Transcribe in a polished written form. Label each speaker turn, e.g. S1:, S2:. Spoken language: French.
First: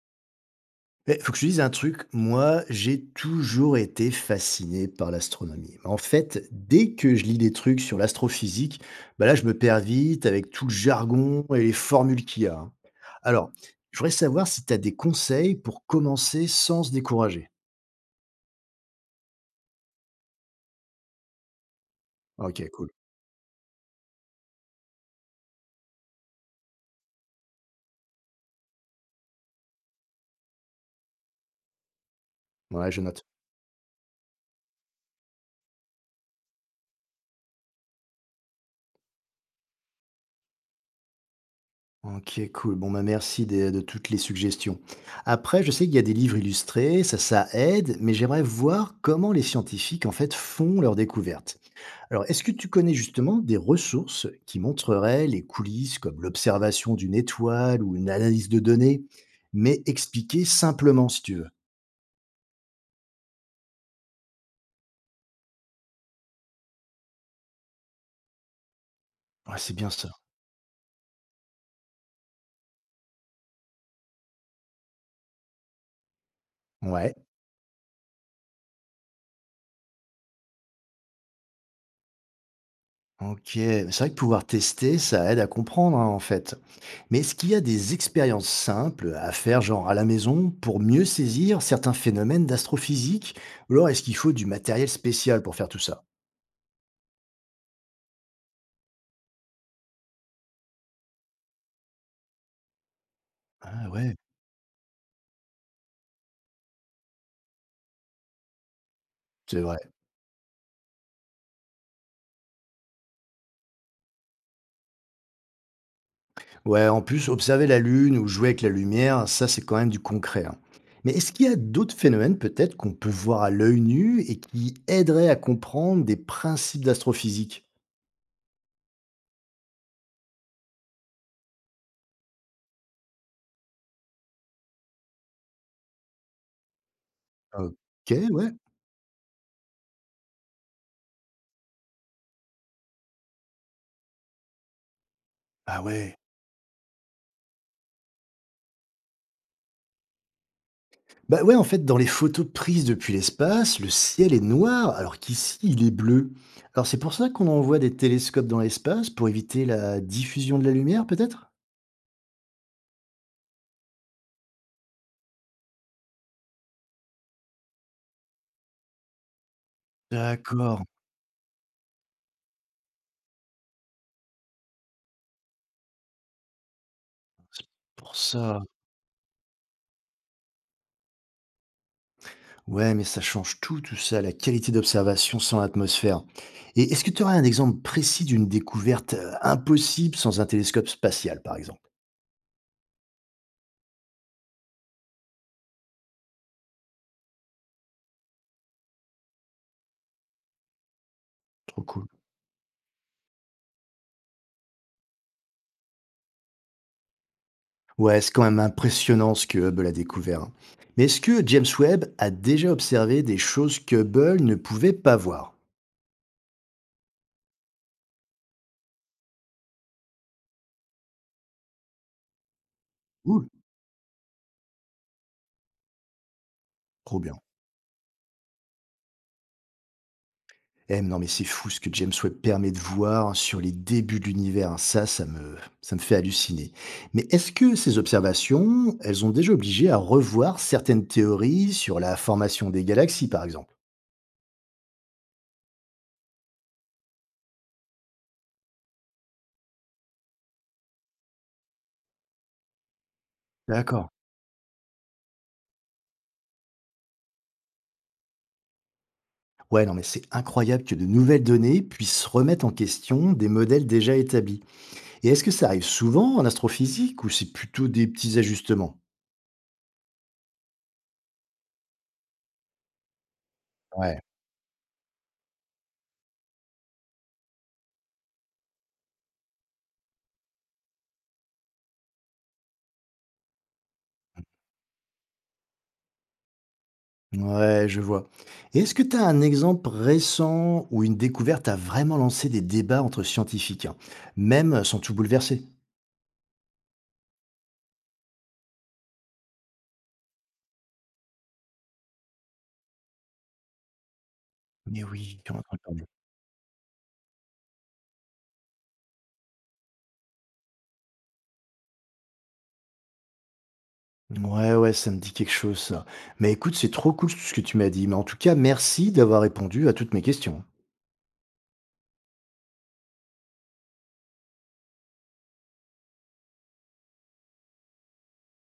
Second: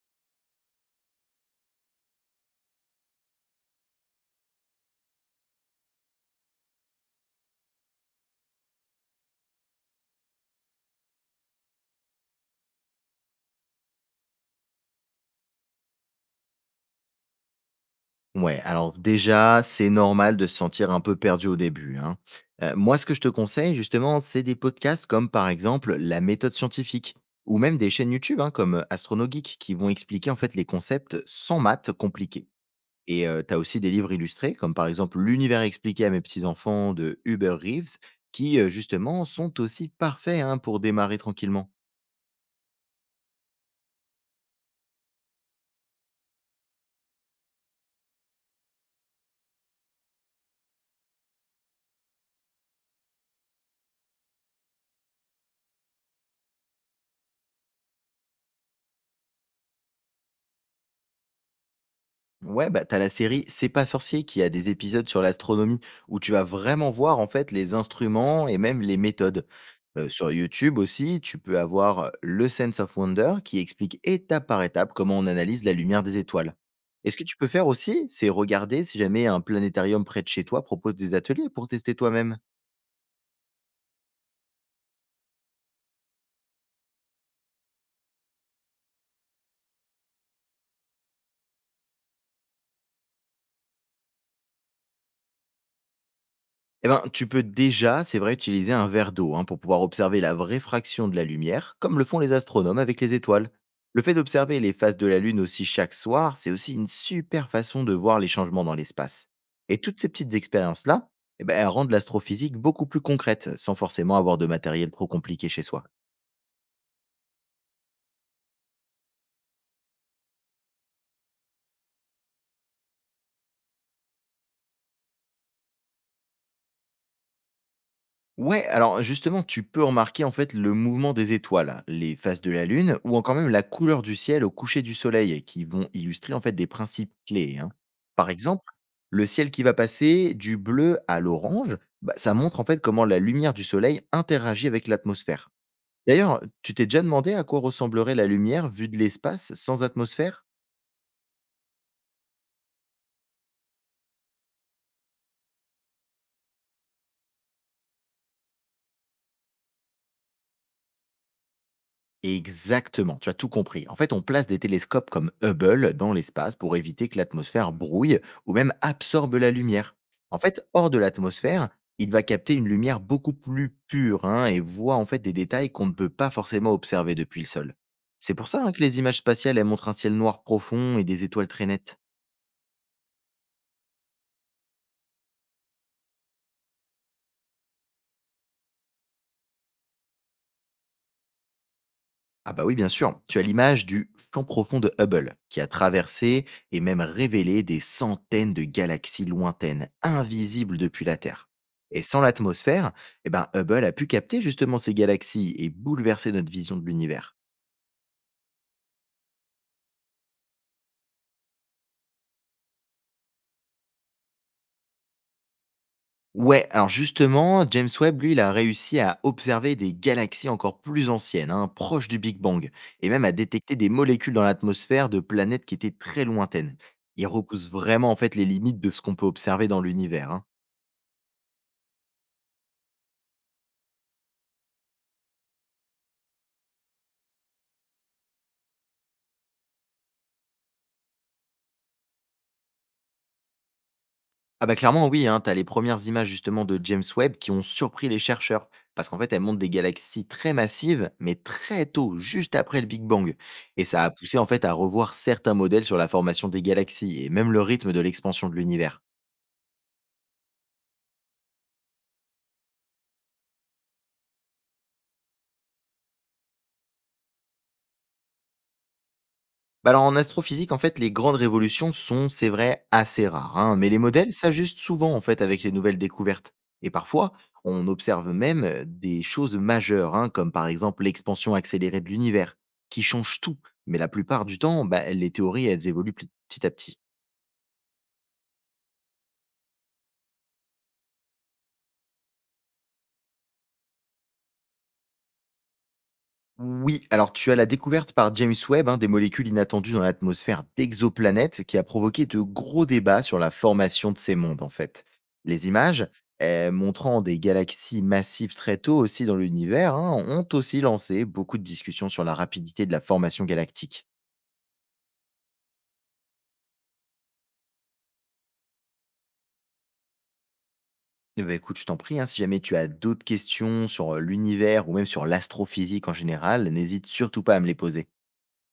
S1: Beh, faut que je te dise un truc, moi, j'ai toujours été fasciné par l'astronomie. En fait, dès que je lis des trucs sur l'astrophysique, bah là, je me perds vite avec tout le jargon et les formules qu'il y a, hein. Alors, je voudrais savoir si tu as des conseils pour commencer sans se décourager.
S2: Ouais, alors déjà, c'est normal de se sentir un peu perdu au début, hein.
S1: Ok, cool.
S2: Moi, ce que je te conseille justement, c'est des podcasts comme par exemple La méthode scientifique ou même des chaînes YouTube, hein, comme, Astronogeek qui vont expliquer en fait les concepts sans maths compliqués,
S1: Ouais, je note.
S2: et tu aussi des livres illustrés comme par exemple L'univers expliqué à mes petits-enfants de Hubert Reeves qui, justement sont aussi parfaits, hein, pour démarrer tranquillement.
S1: Ok, cool. Bon, bah merci de toutes les suggestions. Après, je sais qu'il y a des livres illustrés, ça aide, mais j'aimerais voir comment les scientifiques, en fait, font leurs découvertes. Alors, est-ce que tu connais justement des ressources qui montreraient les coulisses, comme l'observation d'une étoile ou une analyse de données, mais expliquées simplement, si tu veux?
S2: Ouais, bah, t'as la série C'est pas sorcier qui a des épisodes sur l'astronomie où tu vas vraiment voir en fait les instruments et même les méthodes.
S1: Ouais, c'est bien ça.
S2: Sur YouTube aussi, tu peux avoir Le Sense of Wonder qui explique étape par étape comment on analyse la lumière des étoiles. Et
S1: Ouais,
S2: ce que tu peux faire aussi, c'est regarder si jamais un planétarium près de chez toi propose des ateliers pour tester toi-même.
S1: ok. C'est vrai que pouvoir tester, ça aide à comprendre, hein, en fait. Mais est-ce qu'il y a des expériences simples à faire, genre à la maison, pour mieux saisir certains phénomènes d'astrophysique? Ou alors est-ce qu'il faut du matériel spécial pour faire tout ça?
S2: Eh ben, tu peux déjà, c'est vrai, utiliser un verre d'eau, hein, pour pouvoir observer la vraie fraction de la lumière, comme le font les astronomes avec les étoiles.
S1: Ah
S2: Le fait
S1: ouais,
S2: d'observer les phases de la Lune aussi chaque soir, c'est aussi une super façon de voir les changements dans l'espace.
S1: c'est vrai.
S2: Et toutes ces petites expériences-là, eh ben, elles rendent l'astrophysique beaucoup plus concrète, sans forcément avoir de matériel trop compliqué chez soi.
S1: Ouais, en plus, observer la lune ou jouer avec la lumière, ça c'est quand même du concret, hein. Mais est-ce qu'il y a d'autres phénomènes peut-être qu'on peut voir à l'œil nu et qui aideraient à comprendre des principes d'astrophysique?
S2: Ouais, alors justement, tu peux remarquer en fait le mouvement des étoiles, hein, les phases de la Lune, ou encore même la couleur du ciel au coucher du soleil, qui vont illustrer en fait des principes clés, hein.
S1: Ok,
S2: Par
S1: ouais.
S2: exemple, le ciel qui va passer du bleu à l'orange, bah, ça montre en fait comment la lumière du soleil interagit avec l'atmosphère.
S1: Ah ouais.
S2: D'ailleurs, tu t'es déjà demandé à quoi ressemblerait la lumière vue de l'espace sans atmosphère?
S1: Bah ouais, en fait, dans les photos prises depuis l'espace, le ciel est noir, alors qu'ici, il est bleu. Alors c'est pour ça qu'on envoie des télescopes dans l'espace pour éviter la diffusion de la lumière, peut-être?
S2: Exactement, tu as tout compris. En fait, on place des télescopes comme Hubble dans l'espace pour éviter que l'atmosphère brouille ou même absorbe la lumière. En fait,
S1: D'accord,
S2: hors de l'atmosphère, il va capter une lumière beaucoup plus pure, hein, et voit en fait des détails qu'on ne peut pas forcément observer depuis le
S1: c'est
S2: sol.
S1: pour
S2: C'est pour
S1: ça.
S2: ça, hein, que les images spatiales elles montrent un ciel noir profond et des étoiles très nettes.
S1: Ouais, mais ça change tout, tout ça, la qualité d'observation sans l'atmosphère. Et est-ce que tu aurais un exemple précis d'une découverte impossible sans un télescope spatial, par exemple?
S2: Ah bah oui, bien sûr. Tu as l'image du champ profond de Hubble, qui a traversé et même révélé des centaines de galaxies lointaines, invisibles depuis la Terre.
S1: Trop
S2: Et
S1: cool.
S2: sans l'atmosphère, eh ben Hubble a pu capter justement ces galaxies et bouleverser notre vision de l'univers.
S1: Ouais, c'est quand même impressionnant ce que Hubble a découvert, hein. Mais est-ce que James Webb a déjà observé des choses que Hubble ne pouvait pas voir?
S2: Ouais, alors justement, James Webb, lui, il a réussi à observer des galaxies encore plus anciennes, hein, proches du Big Bang, et même à
S1: Cool,
S2: détecter des molécules dans l'atmosphère de planètes qui étaient très lointaines.
S1: trop
S2: Il
S1: bien.
S2: repousse vraiment en fait les limites de ce qu'on peut observer dans l'univers, hein.
S1: Eh, mais non, mais c'est fou ce que James Webb permet de voir sur les débuts de l'univers, hein. Ça me ça me fait halluciner. Mais est-ce que ces observations, elles ont déjà obligé à revoir certaines théories sur la formation des galaxies, par exemple?
S2: Ah bah clairement oui, hein, t'as les premières images justement de James Webb qui ont surpris les chercheurs, parce qu'en fait elles montrent des galaxies très massives, mais très tôt, juste après le Big Bang. Et ça a
S1: D'accord.
S2: poussé en fait à revoir certains modèles sur la formation des galaxies et même le rythme de l'expansion de l'univers.
S1: Ouais, non, mais c'est incroyable que de nouvelles données puissent remettre en question des modèles déjà établis. Et est-ce que ça arrive souvent en astrophysique ou c'est plutôt des petits ajustements?
S2: Bah alors en astrophysique, en fait, les grandes révolutions sont, c'est vrai, assez rares, hein, mais les
S1: Ouais.
S2: modèles s'ajustent souvent en fait avec les nouvelles découvertes. Et parfois, on observe même des choses majeures, hein, comme par exemple l'expansion accélérée de l'univers, qui change tout. Mais la plupart du temps, bah, les théories, elles évoluent petit à petit.
S1: Ouais, je vois. Et est-ce que tu as un exemple récent où une découverte a vraiment lancé des débats entre scientifiques, hein, même sans tout bouleverser?
S2: Oui, alors tu as la découverte par James Webb, hein, des molécules inattendues dans l'atmosphère d'exoplanètes qui a provoqué de gros débats sur la formation de ces mondes en
S1: Mais
S2: fait.
S1: oui, j'en ai
S2: Les
S1: entendu parler.
S2: images, montrant des galaxies massives très tôt aussi dans l'univers, hein, ont aussi lancé beaucoup de discussions sur la rapidité de la formation galactique.
S1: Ouais, ouais, ça me dit quelque chose, ça. Mais écoute, c'est trop cool tout ce que tu m'as dit. Mais en tout cas, merci d'avoir répondu à toutes mes questions.
S2: Eh ben, écoute, je t'en prie, hein, si jamais tu as d'autres questions sur l'univers ou même sur l'astrophysique en général, n'hésite surtout pas à me les poser.